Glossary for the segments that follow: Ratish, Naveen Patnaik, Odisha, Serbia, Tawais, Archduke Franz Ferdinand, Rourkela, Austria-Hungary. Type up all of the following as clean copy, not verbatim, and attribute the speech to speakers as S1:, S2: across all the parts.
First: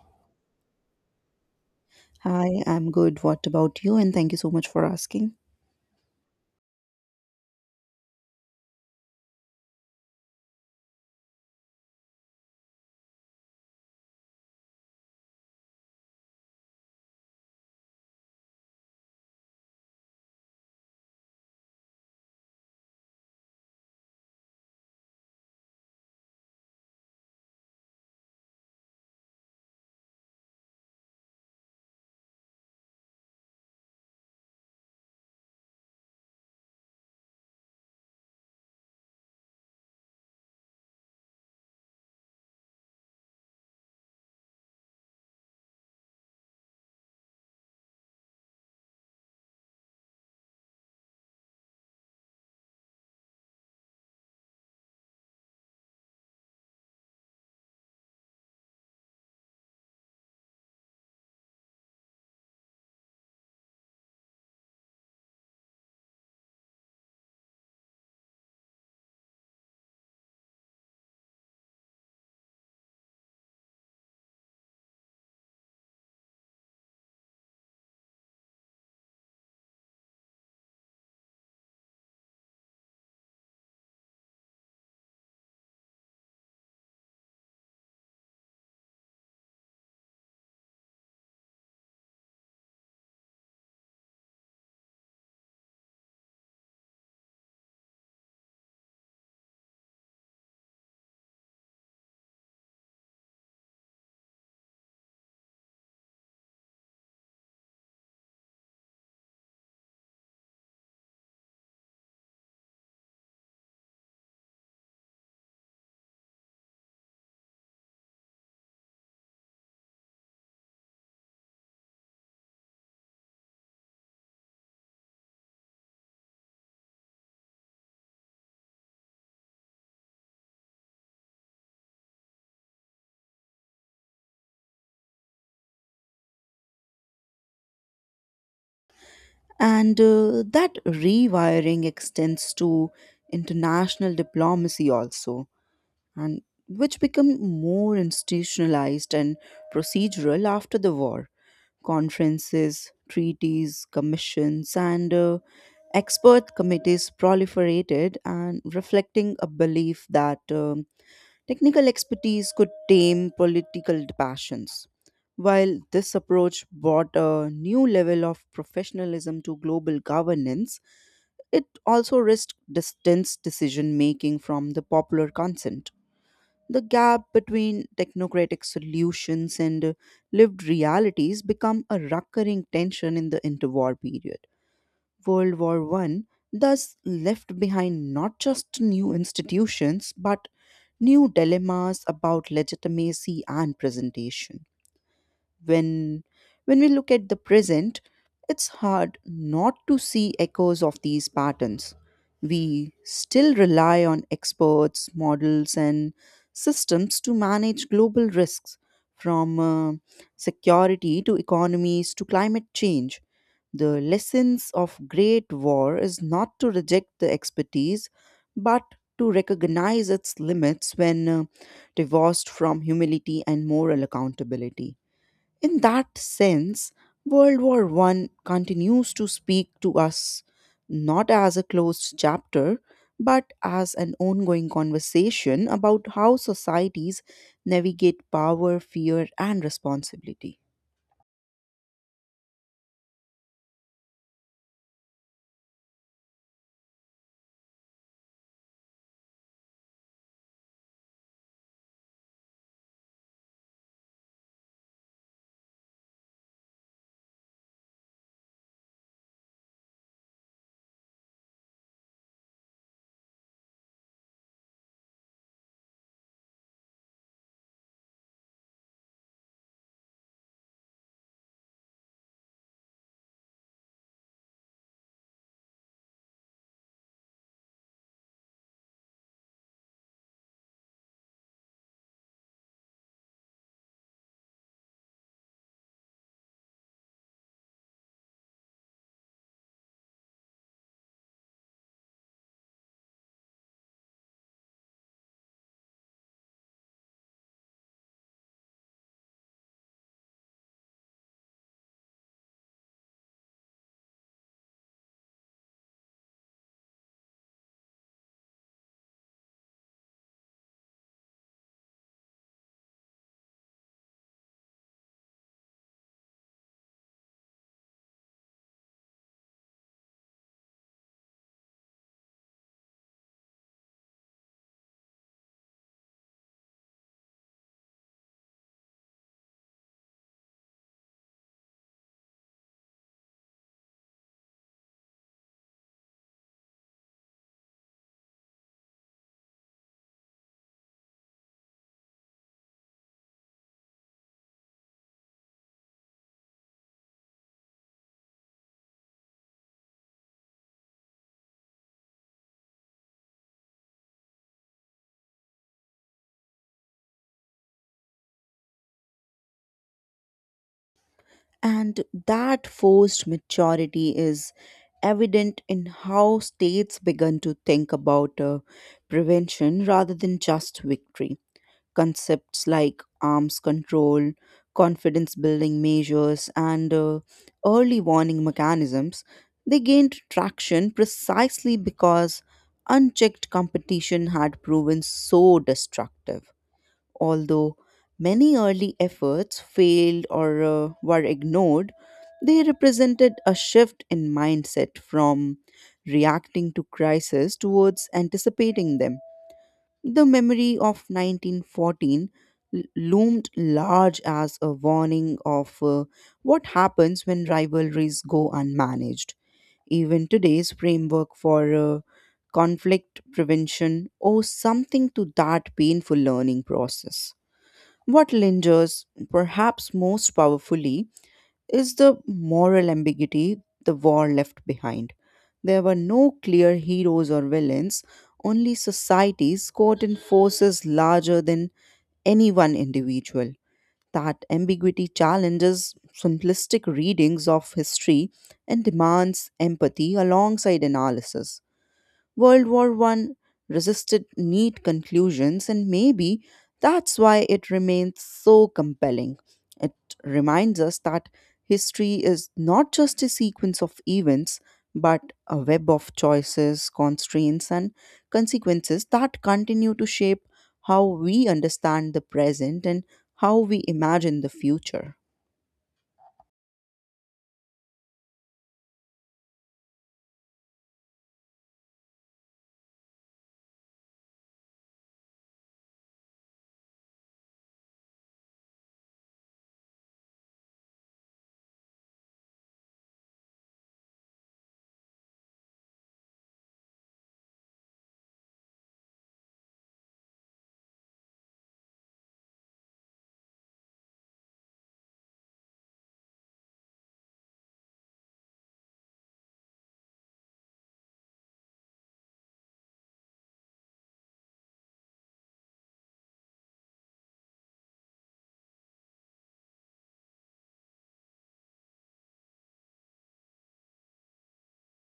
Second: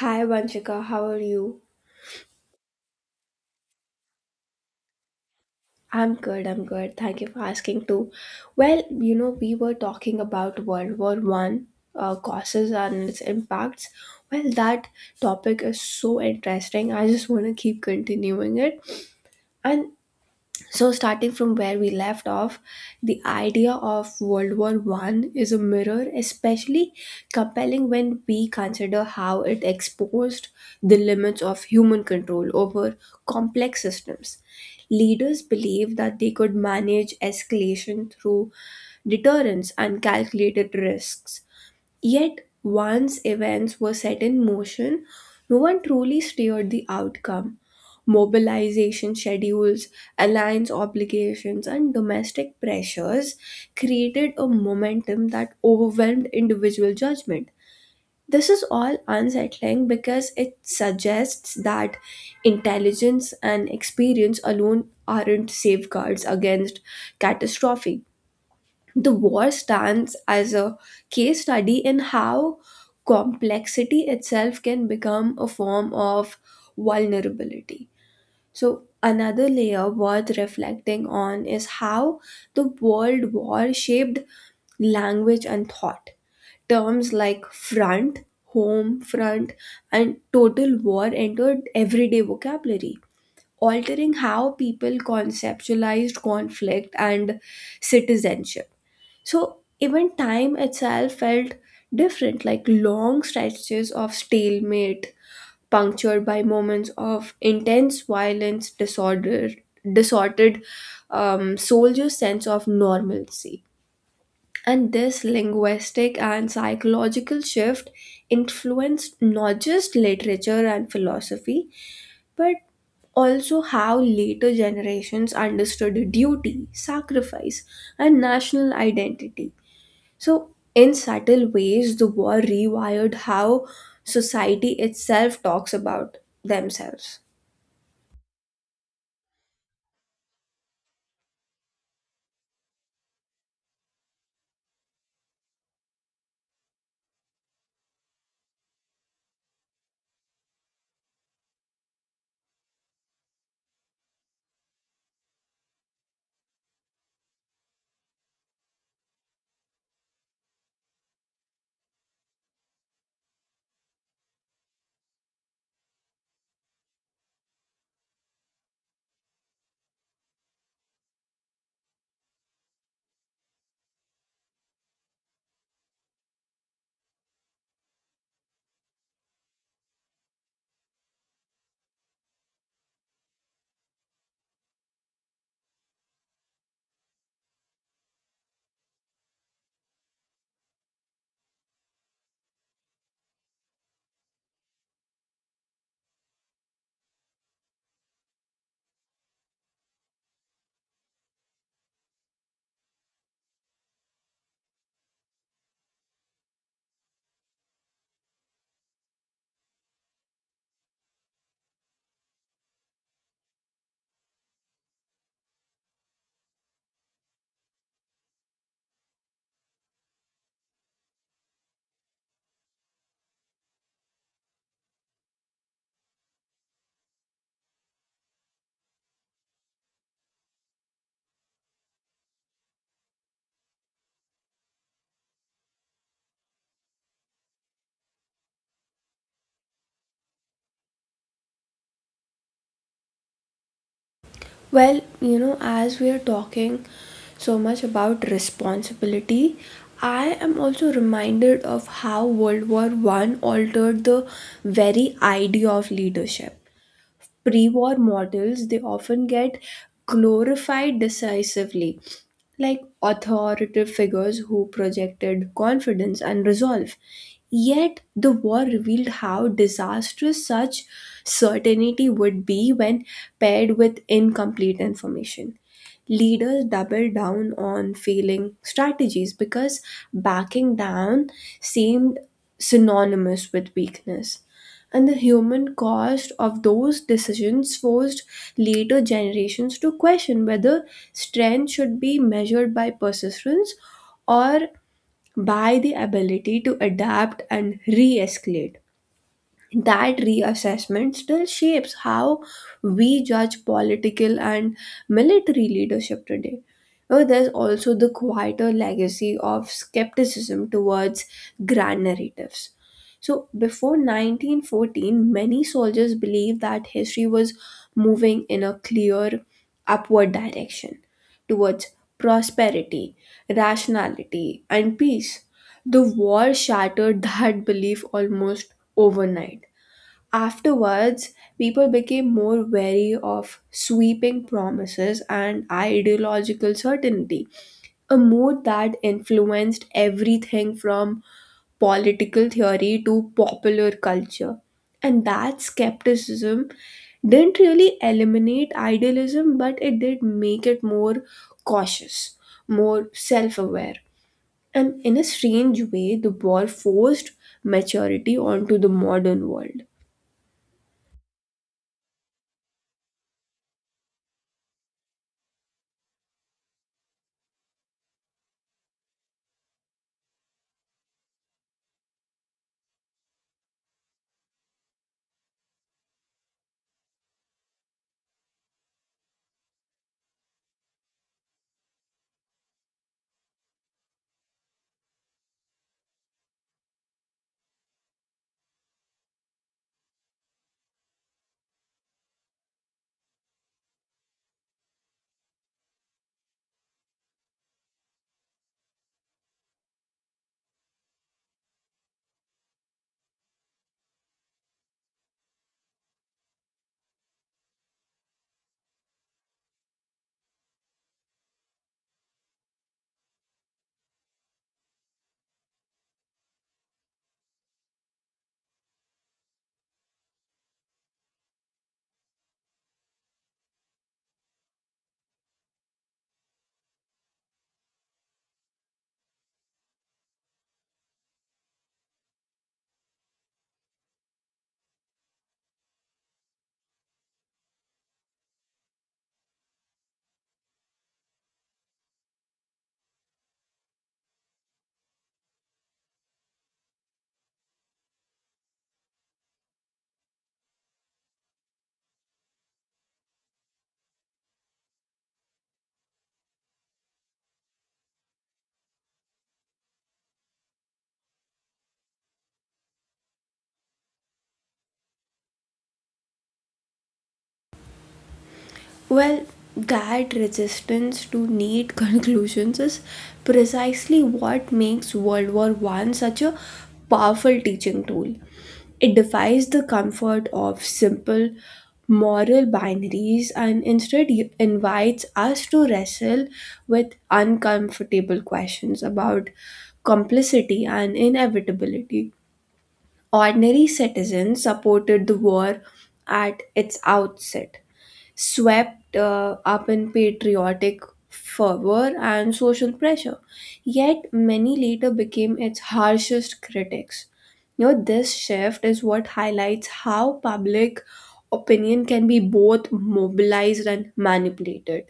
S1: Hi Vanshika, how are you?
S2: Hi, I'm good. What about you? And thank you so much for asking.
S1: I'm good, I'm good. Thank you for asking too. Well, we were talking about World War One causes and its impacts. Well, that topic is so interesting. I just want to keep continuing it. And So, starting from where we left off, the idea of World War One is a mirror, especially compelling when we consider how it exposed the limits of human control over complex systems. Leaders believed that they could manage escalation through deterrence and calculated risks. Yet, once events were set in motion, no one truly steered the outcome. Mobilization schedules, alliance obligations, and domestic pressures created a momentum that overwhelmed individual judgment. This is all unsettling because it suggests that intelligence and experience alone aren't safeguards against catastrophe. The war stands as a case study in how complexity itself can become a form of vulnerability. So, another layer worth reflecting on is how the World War shaped language and thought. Terms like front, home front, and total war entered everyday vocabulary, altering how people conceptualized conflict and citizenship, so even time itself felt different, like long stretches of stalemate, punctured by moments of intense violence, disordered soldier's sense of normalcy. And this linguistic and psychological shift influenced not just literature and philosophy, but also how later generations understood duty, sacrifice, and national identity. So, in subtle ways, the war rewired how society itself talks about themselves.
S2: And that rewiring extends to international diplomacy also, and which become more institutionalized and procedural after the war. Conferences, treaties, commissions, and expert committees proliferated and reflecting a belief that technical expertise could tame political passions. While this approach brought a new level of professionalism to global governance, it also risked distance decision making from the popular consent. The gap between technocratic solutions and lived realities become a recurring tension in the interwar period. World War One thus left behind not just new institutions but new dilemmas about legitimacy and presentation. When when we look at the present, it's hard not to see echoes of these patterns. We still rely on experts, models, and systems to manage global risks from security to economies to climate change, the lessons of Great War is not to reject the expertise, but to recognize its limits when divorced from humility and moral accountability. In that sense, World War One continues to speak to us not as a closed chapter, but as an ongoing conversation about how societies navigate power, fear, and responsibility.
S1: Well, as we are talking so much about responsibility, I am also reminded of how World War One altered the very idea of leadership. Pre-war models they often get glorified decisively, like authoritative figures who projected confidence and resolve. Yet the war revealed how disastrous such certainty would be when paired with incomplete information. Leaders doubled down on failing strategies because backing down seemed synonymous with weakness, and the human cost of those decisions forced later generations to question whether strength should be measured by persistence or by the ability to adapt and re escalate. That reassessment still shapes how we judge political and military leadership today. Oh, there's also the quieter legacy of skepticism towards grand narratives. So, before 1914, many soldiers believed that history was moving in a clear upward direction towards prosperity, rationality, and peace. The war shattered that belief almost overnight. Afterwards, people became more wary of sweeping promises and ideological certainty, a mood that influenced everything from political theory to popular culture. And that skepticism didn't really eliminate idealism, but it did make it more cautious, more self aware. And in a strange way, the war forced maturity onto the modern world.
S2: And that forced maturity is evident in how states begun to think about prevention rather than just victory. Concepts like arms control, confidence building measures, and early warning mechanisms, they gained traction precisely because unchecked competition had proven so destructive. Although many early efforts failed or were ignored, they represented a shift in mindset from reacting to crisis towards anticipating them. The memory of 1914 loomed large as a warning of what happens when rivalries go unmanaged. Even today's framework for conflict prevention owes something to that painful learning process. What lingers, perhaps most powerfully, is the moral ambiguity the war left behind. There were no clear heroes or villains, only societies caught in forces larger than any one individual. That ambiguity challenges simplistic readings of history and demands empathy alongside analysis. World War One resisted neat conclusions, and maybe that's why it remains so compelling. It reminds us that history is not just a sequence of events, but a web of choices, constraints, and consequences that continue to shape how we understand the present and how we imagine the future.
S1: Well, that resistance to neat conclusions is precisely what makes World War One such a powerful teaching tool. It defies the comfort of simple moral binaries and instead invites us to wrestle with uncomfortable questions about complicity and inevitability. Ordinary citizens supported the war at its outset, swept up in patriotic fervor and social pressure. Yet many later became its harshest critics. This shift is what highlights how public opinion can be both mobilized and manipulated,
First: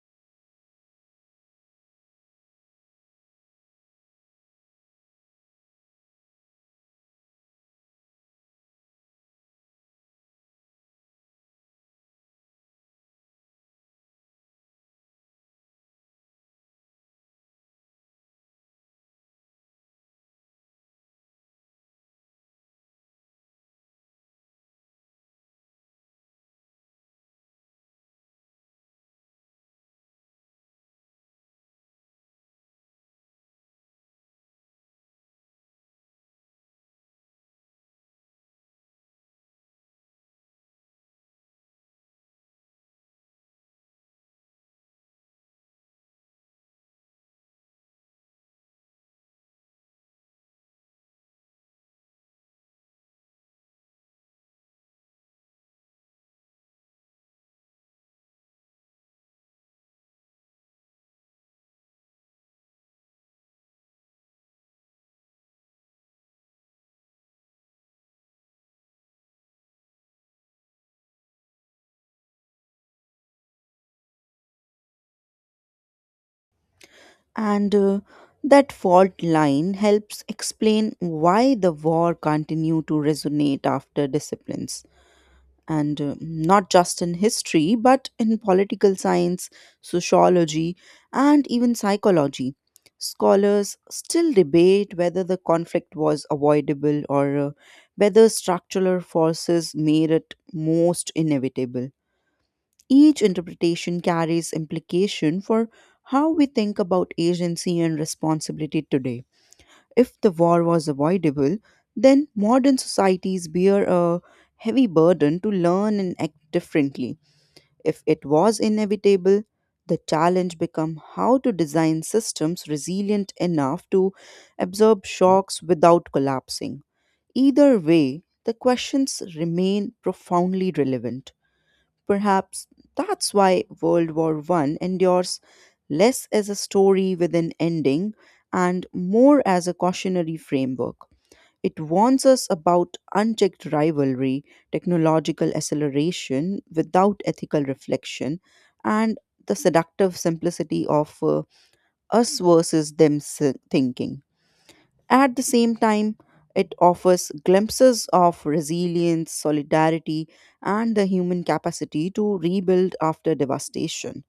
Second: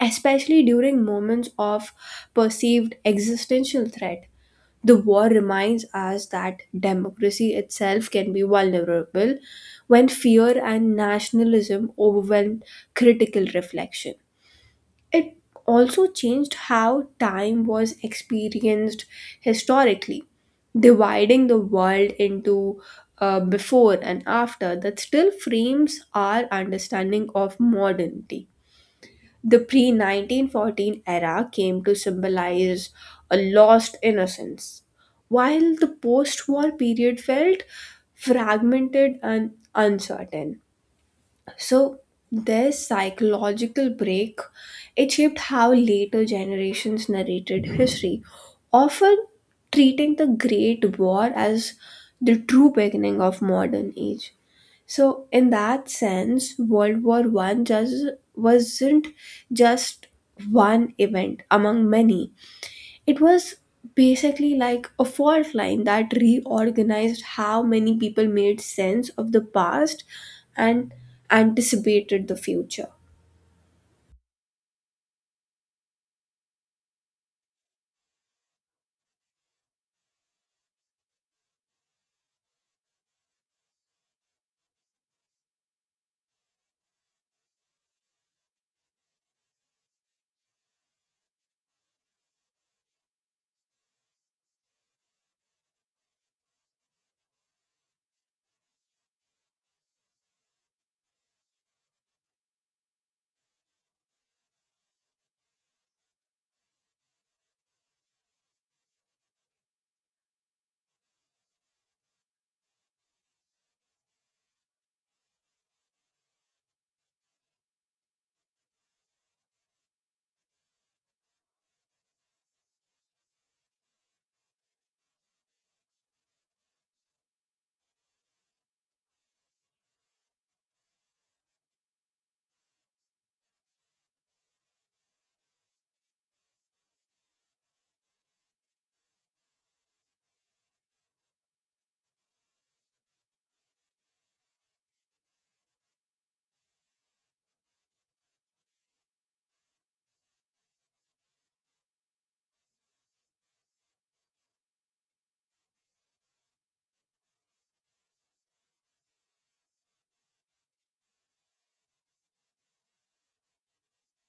S1: especially during moments of perceived existential threat. The war reminds us that democracy itself can be vulnerable when fear and nationalism overwhelm critical reflection. It also changed how time was experienced historically, dividing the world into before and after that still frames our understanding of modernity. The pre 1914 era came to symbolize a lost innocence, while the post war period felt fragmented and uncertain. So, this psychological break it shaped how later generations narrated history, often treating the Great War as the true beginning of modern age. So in that sense, World War One just wasn't just one event among many. It was basically like a fault line that reorganized how many people made sense of the past and anticipated the future.
S2: And that fault line helps explain why the war continued to resonate after disciplines. And not just in history, but in political science, sociology, and even psychology. Scholars still debate whether the conflict was avoidable or whether structural forces made it most inevitable. Each interpretation carries implication for how we think about agency and responsibility today. If the war was avoidable, then modern societies bear a heavy burden to learn and act differently. If it was inevitable, the challenge becomes how to design systems resilient enough to absorb shocks without collapsing. Either way, the questions remain profoundly relevant. Perhaps that's why World War One endures less as a story with an ending and more as a cautionary framework. It warns us about unchecked rivalry, technological acceleration without ethical reflection, and the seductive simplicity of us versus thinking. At the same time, it offers glimpses of resilience, solidarity, and the human capacity to rebuild after devastation.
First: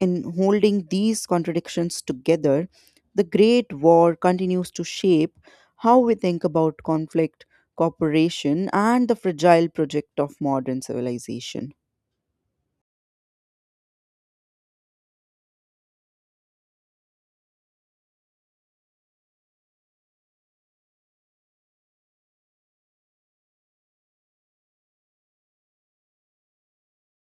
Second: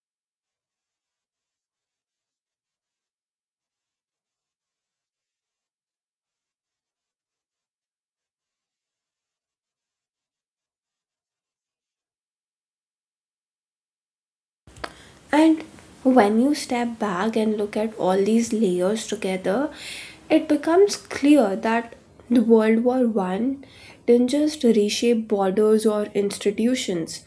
S2: In holding these contradictions together, the Great War continues to shape how we think about conflict, cooperation, and the fragile project of modern civilization.
S1: And when you step back and look at all these layers together, it becomes clear that the World War One didn't just reshape borders or institutions.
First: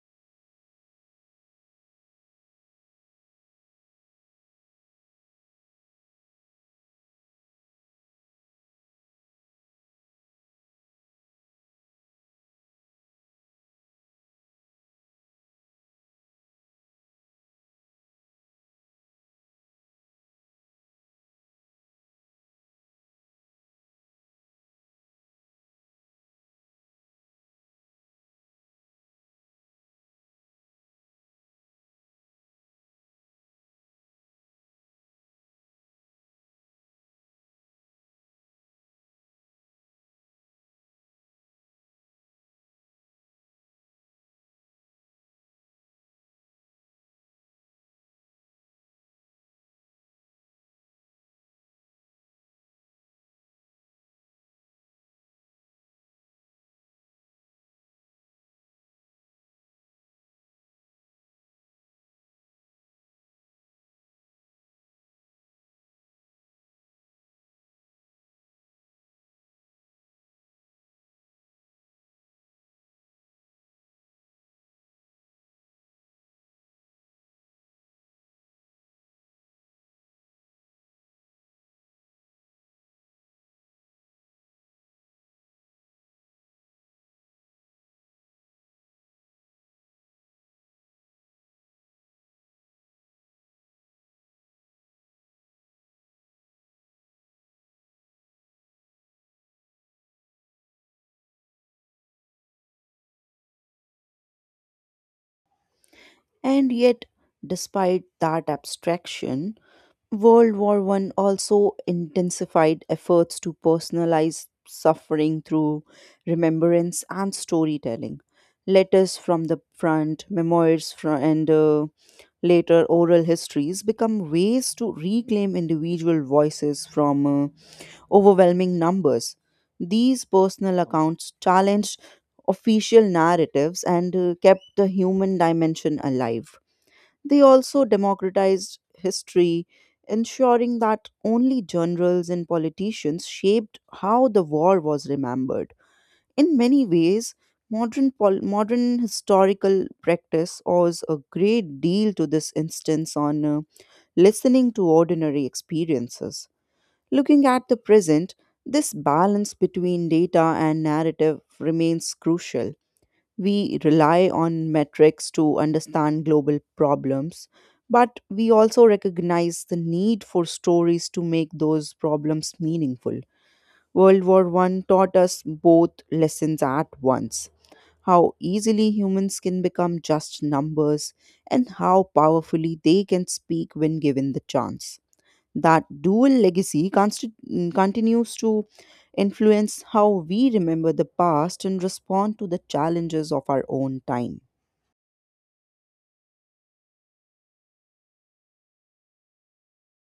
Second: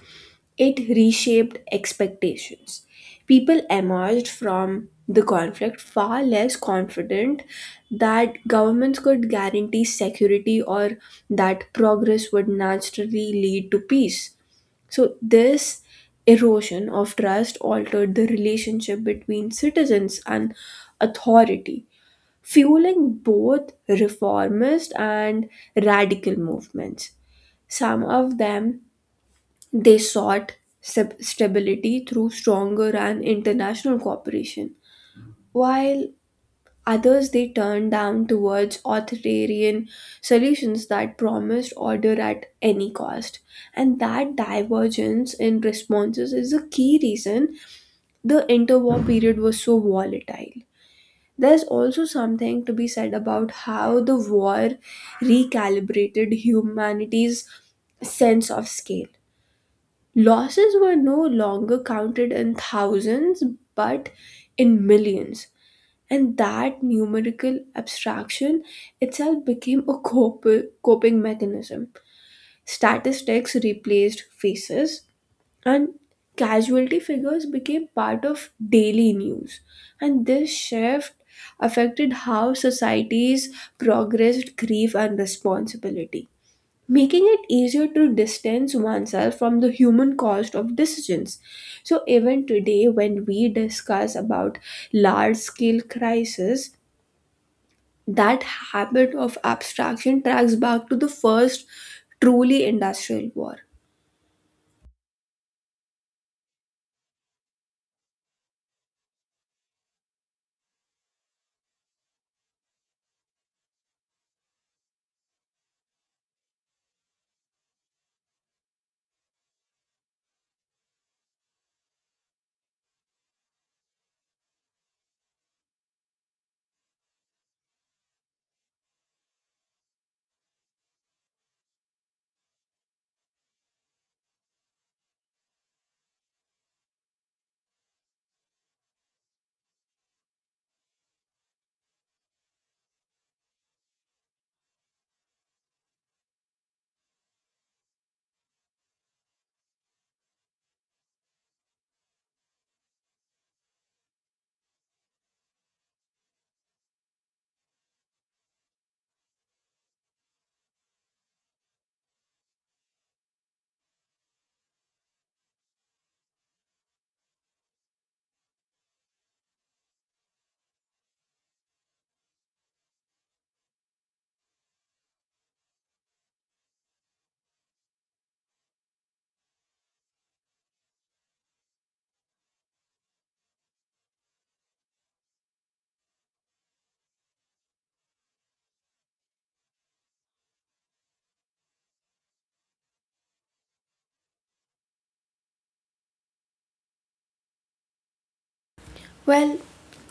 S1: It reshaped expectations. People emerged from the conflict far less confident that governments could guarantee security or that progress would naturally lead to peace. So, this erosion of trust altered the relationship between citizens and authority, fueling both reformist and radical movements. Some of them they sought stability through stronger and international cooperation, while others they turned down towards authoritarian solutions that promised order at any cost. And that divergence in responses is a key reason the interwar period was so volatile. There's also something to be said about how the war recalibrated humanity's sense of scale. Losses were no longer counted in thousands but in millions, and that numerical abstraction itself became a coping mechanism. Statistics replaced faces, and casualty figures became part of daily news. And this shift affected how societies progressed grief and responsibility, making it easier to distance oneself from the human cost of decisions, so even today when we discuss about large scale crisis, that habit of abstraction tracks back to the first truly industrial war.
S2: And yet, despite that abstraction, World War One also intensified efforts to personalize suffering through remembrance and storytelling. Letters from the front, memoirs, and later oral histories become ways to reclaim individual voices from overwhelming numbers. These personal accounts challenged official narratives and kept the human dimension alive. They also democratized history, ensuring that only generals and politicians shaped how the war was remembered. In many ways, modern historical practice owes a great deal to this instance on listening to ordinary experiences. Looking at the present, this balance between data and narrative remains crucial. We rely on metrics to understand global problems, but we also recognize the need for stories to make those problems meaningful. World War One taught us both lessons at once, how easily humans can become just numbers and how powerfully they can speak when given the chance. That dual legacy continues to influence how we remember the past and respond to the challenges of our own time.
S1: Well,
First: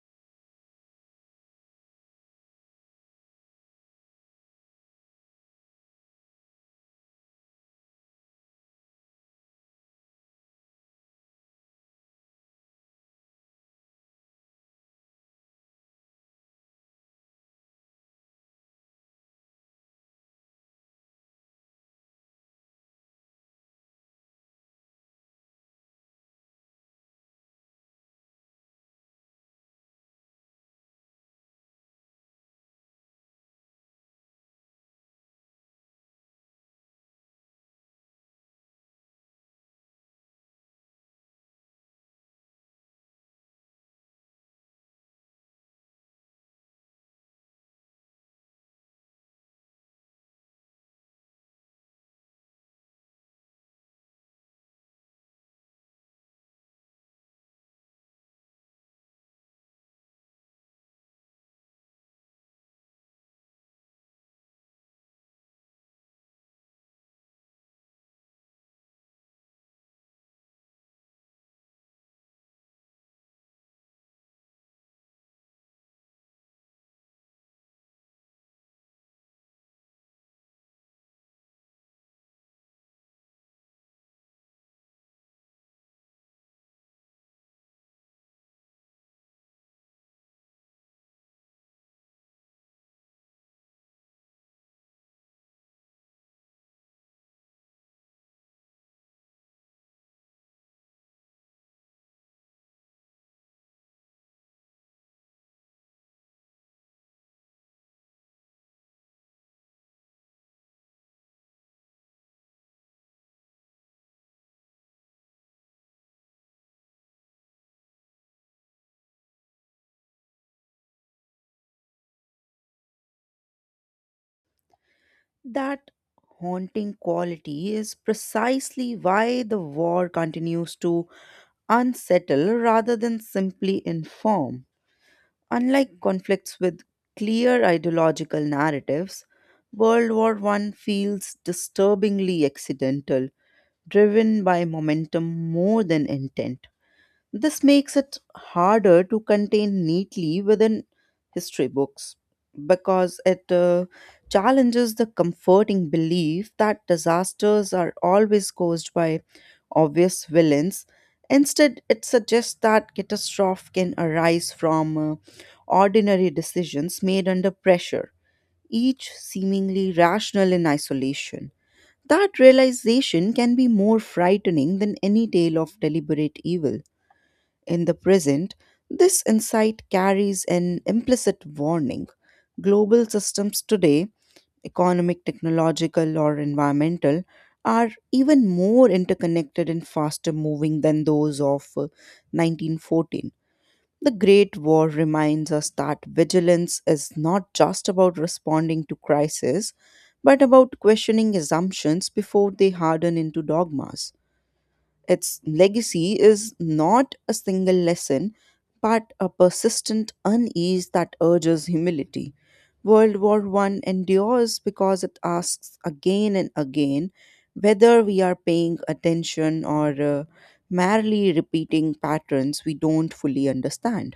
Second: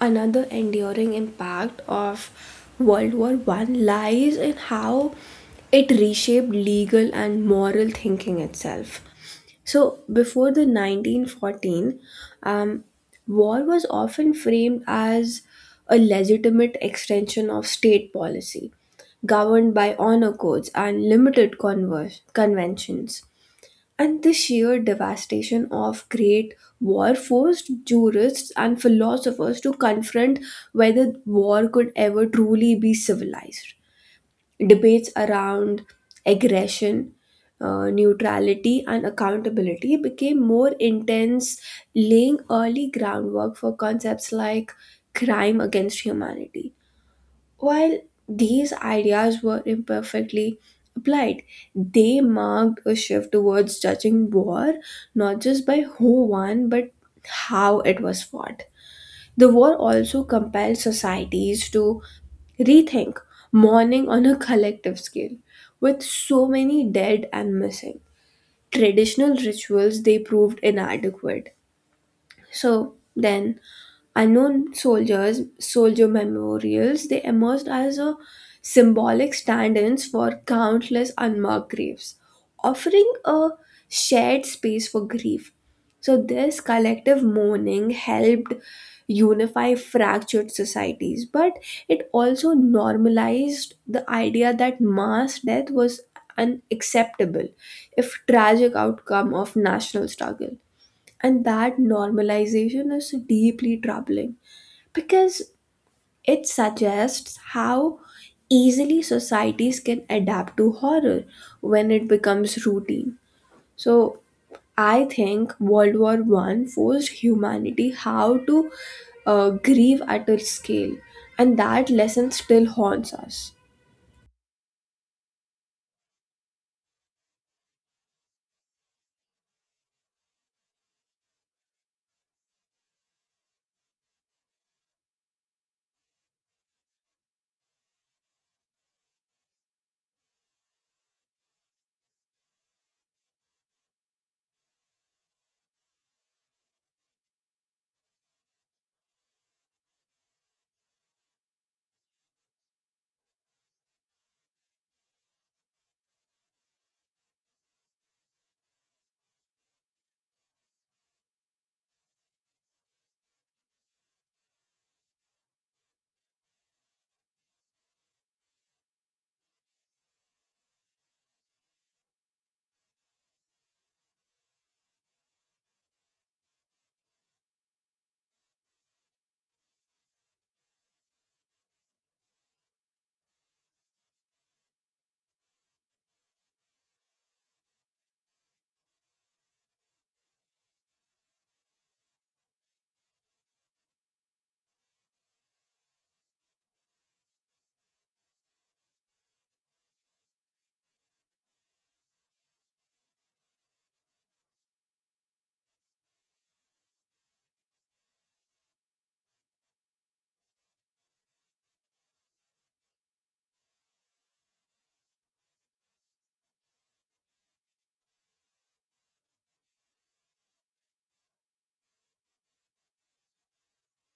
S1: another enduring impact of World War One lies in how it reshaped legal and moral thinking itself. So, before the 1914, um, war was often framed as a legitimate extension of state policy, governed by honor codes and limited conventions. And the sheer devastation of Great War forced jurists and philosophers to confront whether war could ever truly be civilized. Debates around aggression, neutrality, and accountability became more intense, laying early groundwork for concepts like crime against humanity. While these ideas were imperfectly applied, they marked a shift towards judging war not just by who won but how it was fought. The war also compelled societies to rethink mourning on a collective scale, with so many dead and missing. Traditional rituals they proved inadequate. So then unknown soldiers, soldier memorials, they emerged as a symbolic stand ins for countless unmarked graves, offering a shared space for grief. So, this collective mourning helped unify fractured societies, but it also normalized the idea that mass death was unacceptable if tragic outcome of national struggle, and that normalization is deeply troubling because it suggests how easily societies can adapt to horror when it becomes routine. So I think World War One forced humanity how to grieve at a scale, and that lesson still haunts us.
S2: That haunting quality is precisely why the war continues to unsettle rather than simply inform. Unlike conflicts with clear ideological narratives, World War One feels disturbingly accidental, driven by momentum more than intent. This makes it harder to contain neatly within history books because it challenges the comforting belief that disasters are always caused by obvious villains. Instead, it suggests that catastrophe can arise from ordinary decisions made under pressure, each seemingly rational in isolation. That realization can be more frightening than any tale of deliberate evil. In the present, this insight carries an implicit warning. Global systems today, economic, technological, or environmental, are even more interconnected and faster moving than those of 1914. The Great War reminds us that vigilance is not just about responding to crisis, but about questioning assumptions before they harden into dogmas. Its legacy is not a single lesson, but a persistent unease that urges humility. World War One endures because it asks again and again whether we are paying attention or merely repeating patterns we don't fully understand.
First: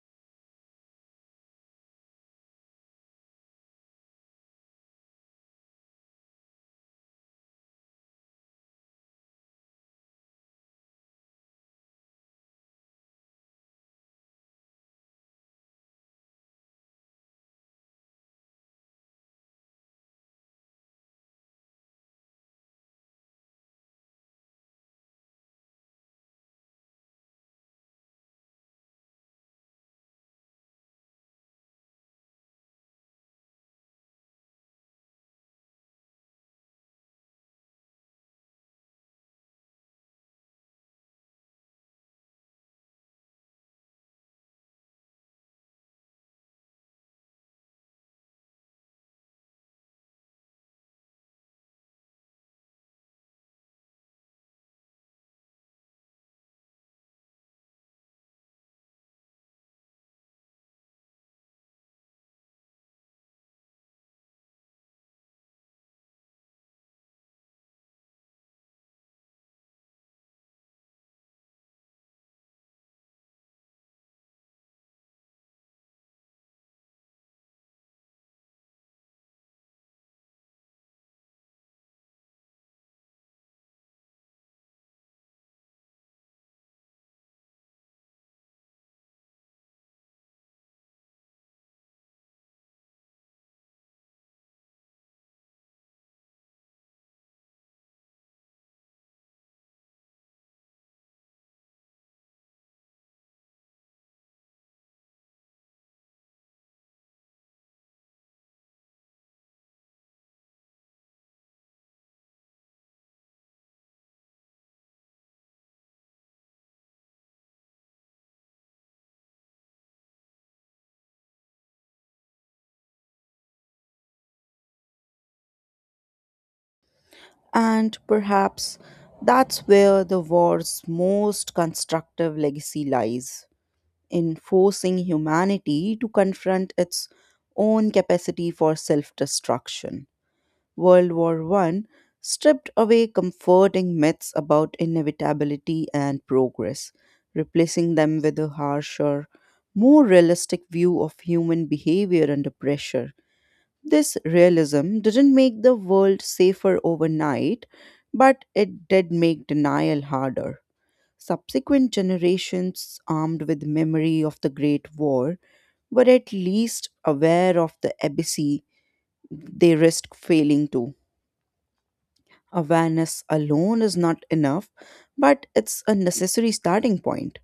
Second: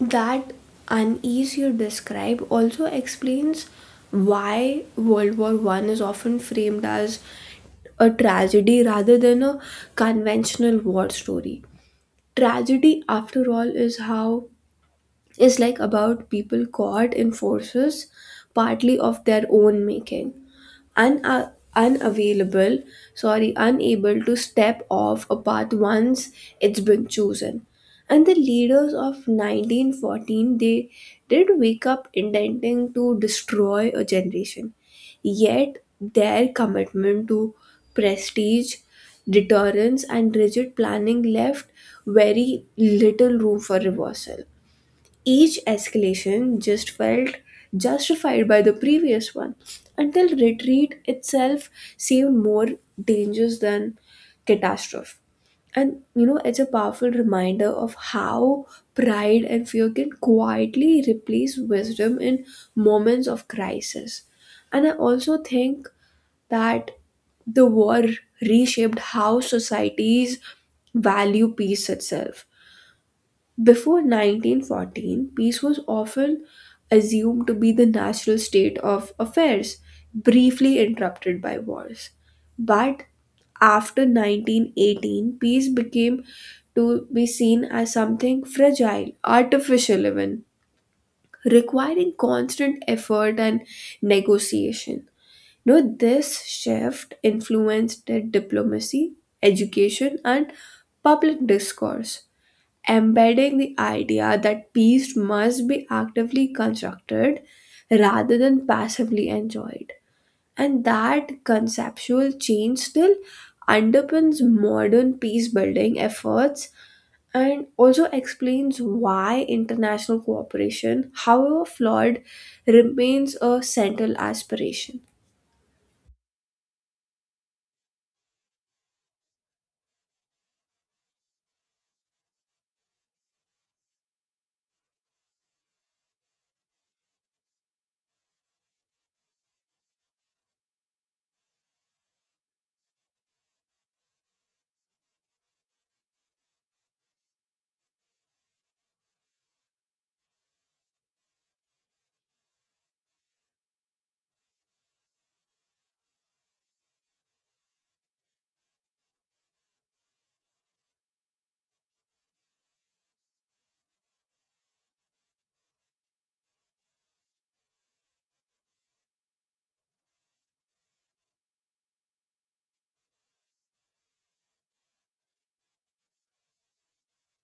S1: That unease you describe also explains why World War One is often framed as a tragedy rather than a conventional war story. Tragedy, after all, is how is like about people caught in forces partly of their own making, una- unavailable sorry unable to step off a path once it's been chosen, and the leaders of 1914 they did wake up intending to destroy a generation. Yet their commitment to prestige, deterrence and rigid planning left very little room for reversal. Each escalation just felt justified by the previous one until retreat itself seemed more dangerous than catastrophe. And it's a powerful reminder of how pride and fear can quietly replace wisdom in moments of crisis. And I also think that the war reshaped how societies value peace itself. Before 1914, peace was often assumed to be the natural state of affairs, briefly interrupted by wars. But after 1918, peace became to be seen as something fragile, artificial, even requiring constant effort and negotiation. Now, this shift influenced diplomacy, education, and public discourse, embedding the idea that peace must be actively constructed rather than passively enjoyed. And that conceptual change still underpins modern peace building efforts and also explains why international cooperation, however flawed, remains a central aspiration.
S2: And perhaps that's where the war's most constructive legacy lies, in forcing humanity to confront its own capacity for self destruction. World War One stripped away comforting myths about inevitability and progress, replacing them with a harsher, more realistic view of human behavior under pressure. This realism didn't make the world safer overnight, but it did make denial harder. Subsequent generations, armed with memory of the Great War, were at least aware of the abyss they risk failing to. Awareness alone is not enough, but it's a necessary starting point.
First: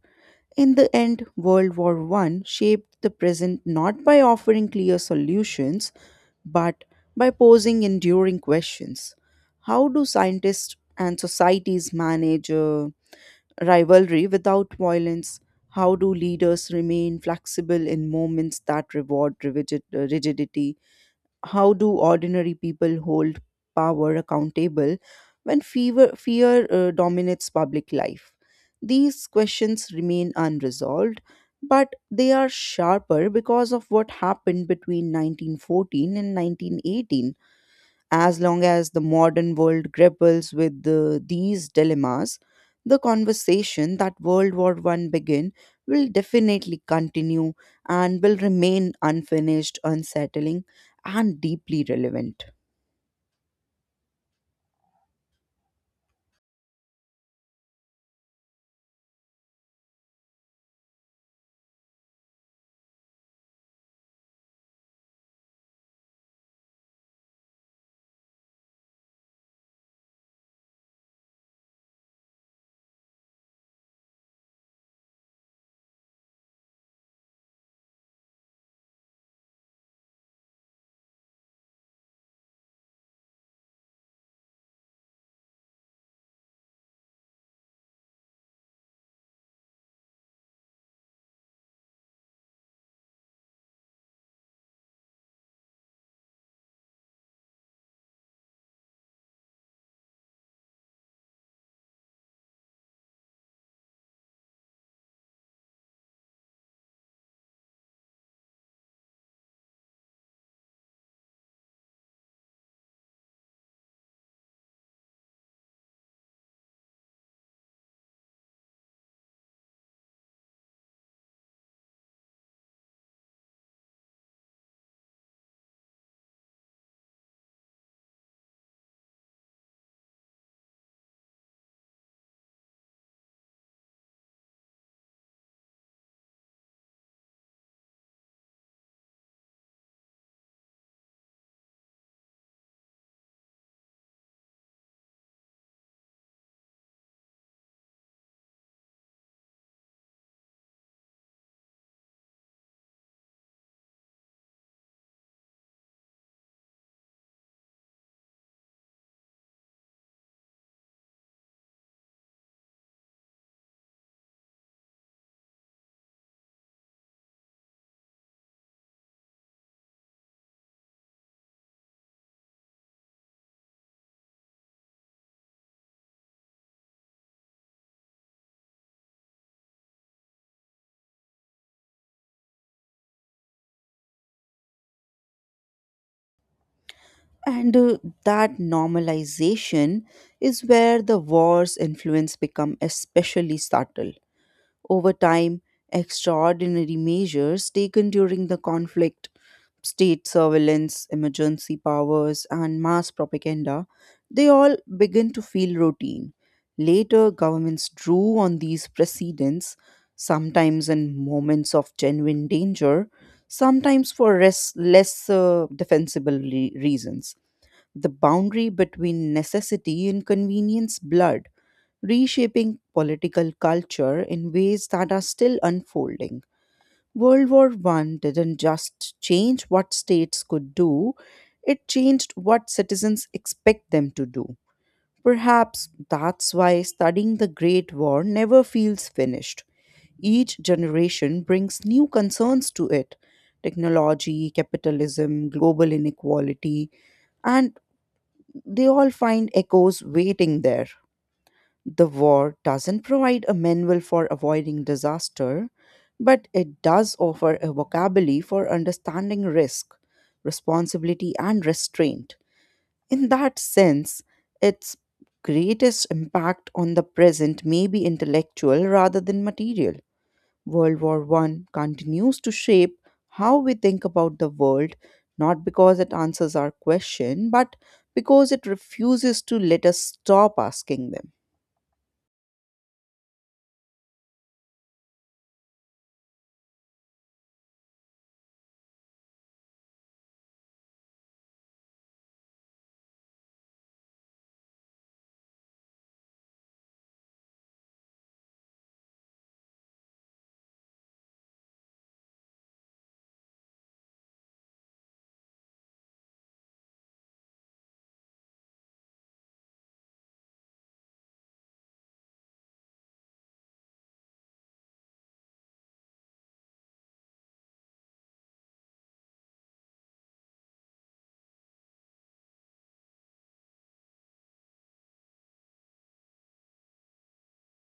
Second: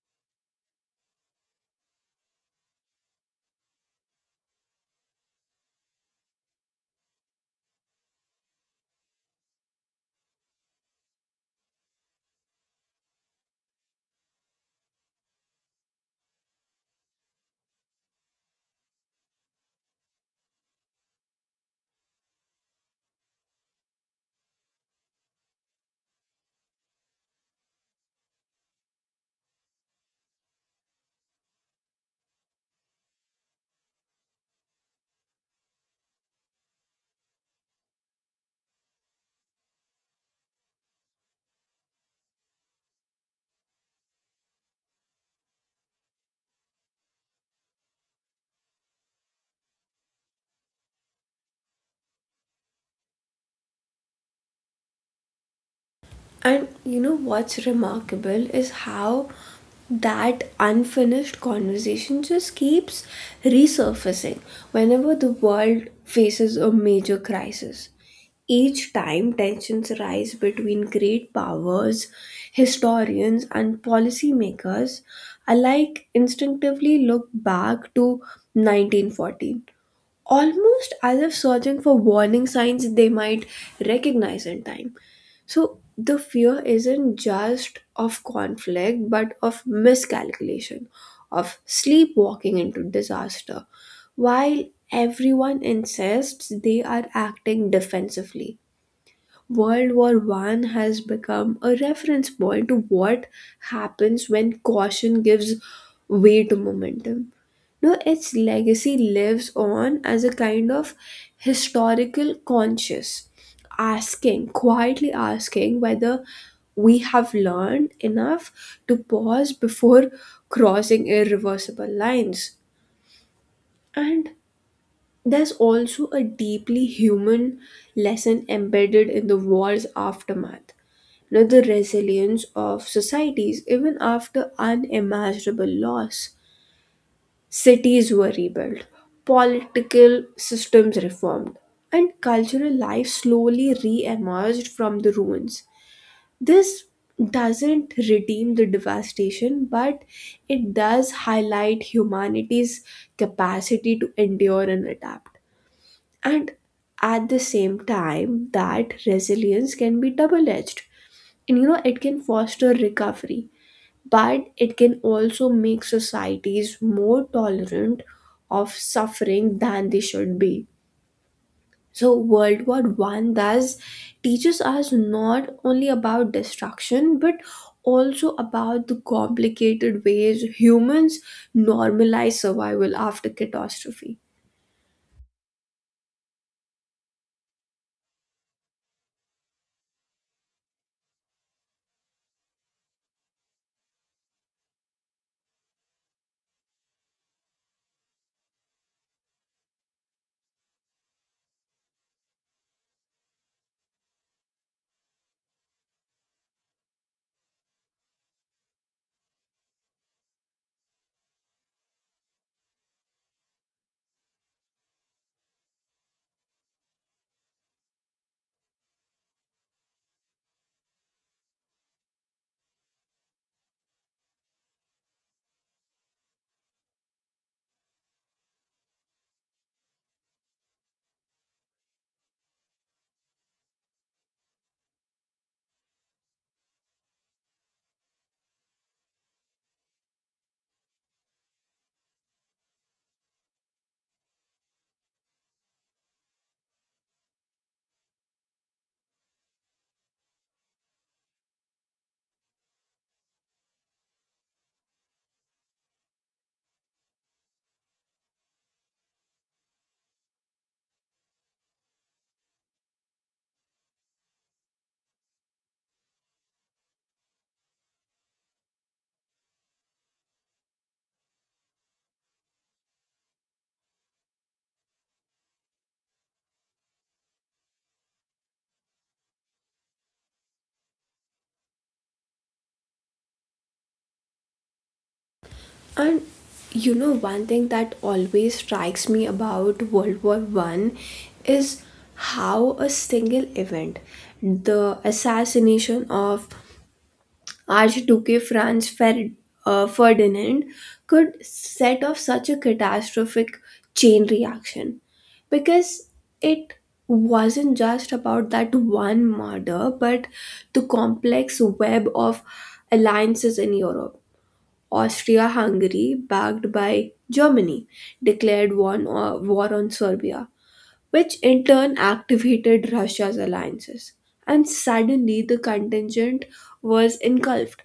S2: In the end, World War One shaped the present not by offering clear solutions, but by posing enduring questions. How do scientists and societies manage rivalry without violence? How do leaders remain flexible in moments that reward rigidity? How do ordinary people hold power accountable when fear dominates public life? These questions remain unresolved, but they are sharper because of what happened between 1914 and 1918. As long as the modern world grapples with these dilemmas, the conversation that World War One began will definitely continue and will remain unfinished, unsettling, and deeply relevant.
S1: And you know what's remarkable is how that unfinished conversation just keeps resurfacing whenever the world faces a major crisis. Each time, tensions rise between great powers, historians, and policymakers alike instinctively look back to 1914, almost as if searching for warning signs they might recognize in time. So the fear isn't just of conflict, but of miscalculation, of sleepwalking into disaster, while everyone insists they are acting defensively. World War One has become a reference point to what happens when caution gives way to momentum. Now its legacy lives on as a kind of historical conscience, asking, quietly asking whether we have learned enough to pause before crossing irreversible lines. And there's also a deeply human lesson embedded in the war's aftermath, know, the resilience of societies even after unimaginable loss. Cities were rebuilt, political systems reformed, and cultural life slowly re emerged from the ruins. This doesn't redeem the devastation, but it does highlight humanity's capacity to endure and adapt. And at the same time, that resilience can be double edged, and it can foster recovery but it can also make societies more tolerant of suffering than they should be. So world war One thus teaches us not only about destruction but also about the complicated ways humans normalize survival after catastrophe.
S2: And that normalization is where the war's influence become especially subtle. Over time, extraordinary measures taken during the conflict, state surveillance, emergency powers, and mass propaganda, they all begin to feel routine. Later, governments drew on these precedents, sometimes in moments of genuine danger, sometimes for less defensible reasons. The boundary between necessity and convenience blurred, reshaping political culture in ways that are still unfolding. World War One didn't just change what states could do, it changed what citizens expect them to do. Perhaps that's why studying the Great War never feels finished. Each generation brings new concerns to it, technology, capitalism, global inequality, and they all find echoes waiting there. The war doesn't provide a manual for avoiding disaster, but it does offer a vocabulary for understanding risk, responsibility, and restraint. In that sense, its greatest impact on the present may be intellectual rather than material. World War One continues to shape how we think about the world, not because it answers our question, but because it refuses to let us stop asking them.
S1: And one thing that always strikes me about World War One is how a single event, the assassination of Archduke Franz Ferdinand, could set off such a catastrophic chain reaction, because it wasn't just about that one murder, but the complex web of alliances in Europe. Austria-Hungary, backed by Germany, declared war on Serbia, which in turn activated Russia's alliances. And suddenly the contingent was engulfed.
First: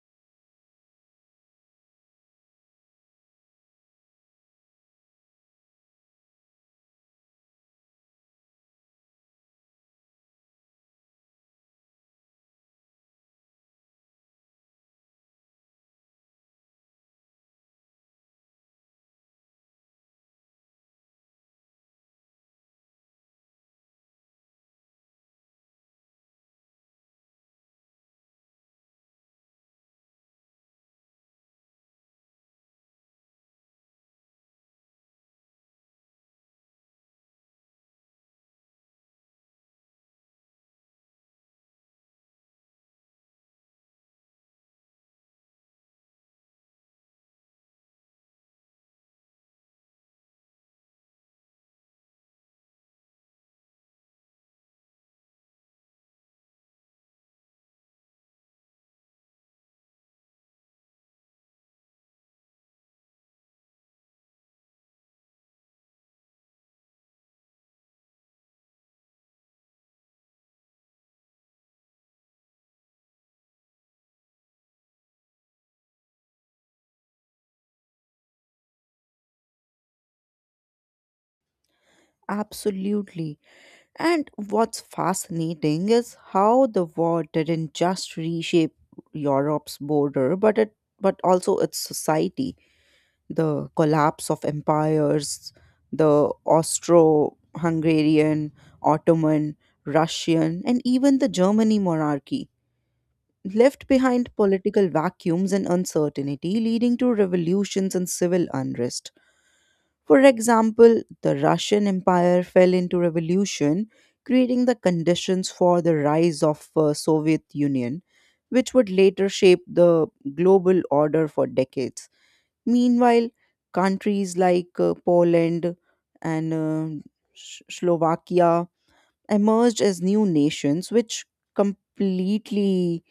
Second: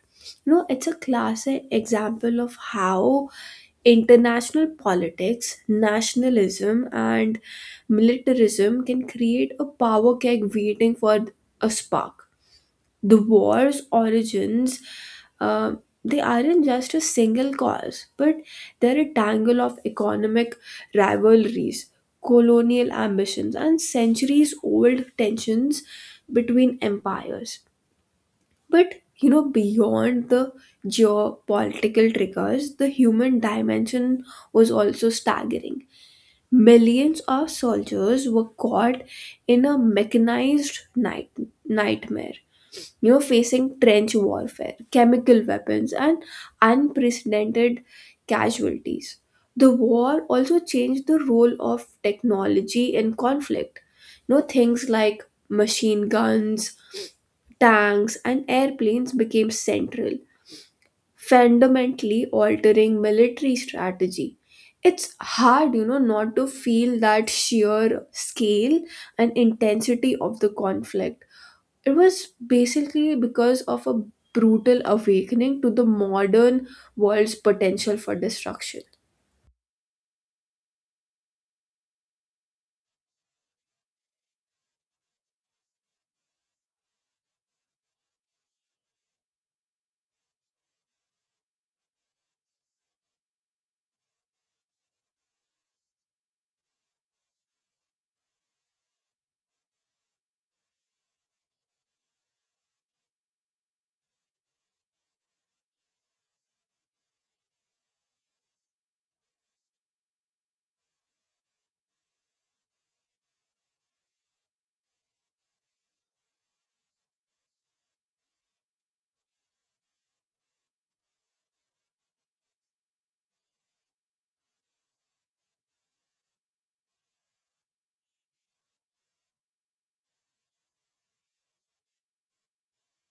S1: No, it's a classic example of how international politics, nationalism, and militarism can create a power keg waiting for a spark. The war's origins uh, they aren't just a single cause but they're a tangle of economic rivalries, colonial ambitions and centuries old tensions between empires. But beyond the geopolitical triggers, the human dimension was also staggering. Millions of soldiers were caught in a mechanized nightmare, facing trench warfare, chemical weapons, and unprecedented casualties. The war also changed the role of technology in conflict. Things like machine guns, tanks, and airplanes became central, fundamentally altering military strategy. It's hard, not to feel that sheer scale and intensity of the conflict. It was basically because of a brutal awakening to the modern world's potential for destruction.
S2: Absolutely. And what's fascinating is how the war didn't just reshape Europe's border, but it but also its society. The collapse of empires, the Austro Hungarian, Ottoman, Russian, and even the Germany monarchy left behind political vacuums and uncertainty, leading to revolutions and civil unrest. For example, the Russian Empire fell into revolution, creating the conditions for the rise of Soviet Union, which would later shape the global order for decades. Meanwhile, countries like Poland and Slovakia emerged as new nations, which completely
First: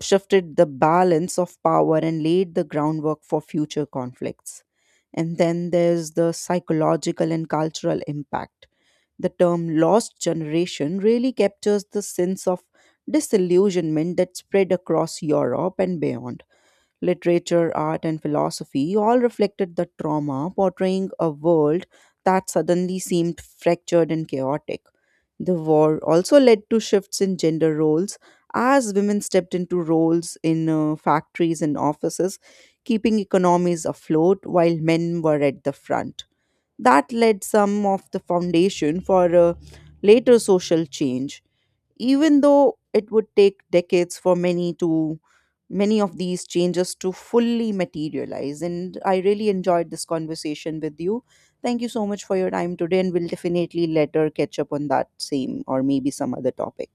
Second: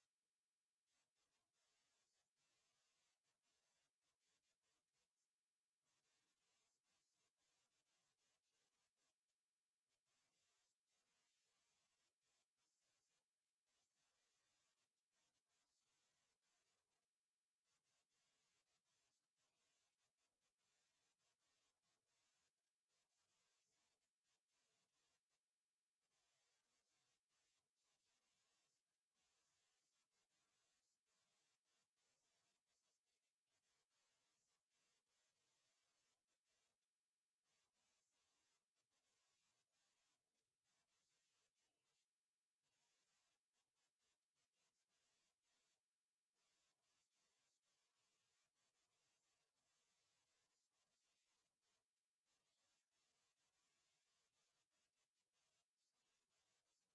S2: shifted the balance of power and laid the groundwork for future conflicts. And then there's the psychological and cultural impact. The term lost generation really captures the sense of disillusionment that spread across Europe and beyond literature, art, and philosophy all reflected the trauma, portraying a world that suddenly seemed fractured and chaotic. The war also led to shifts in gender roles as women stepped into roles in factories and offices, keeping economies afloat while men were at the front. That led some of the foundation for later social change, even though it would take decades for many of these changes to fully materialize. And I really enjoyed this conversation with you. Thank you so much for your time today, and we'll definitely later catch up on that same or maybe some other topic.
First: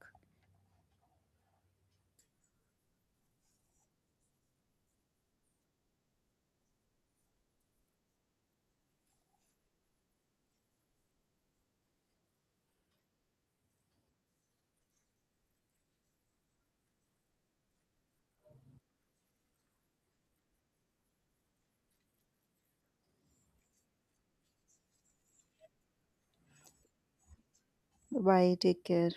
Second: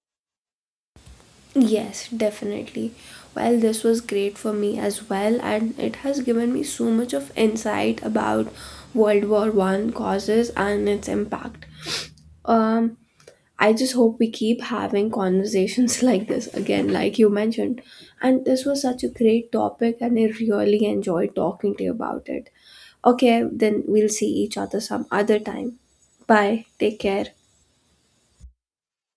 S1: Yes, definitely. Well, this was great for me as well, and it has given me so much of insight about World War One causes and its impact. Um, I just hope we keep having conversations like this again, like you mentioned. And this was such a great topic, and I really enjoyed talking to you about it. Okay, then we'll see each other some other time. Bye. Take care.
S2: Bye. Take care.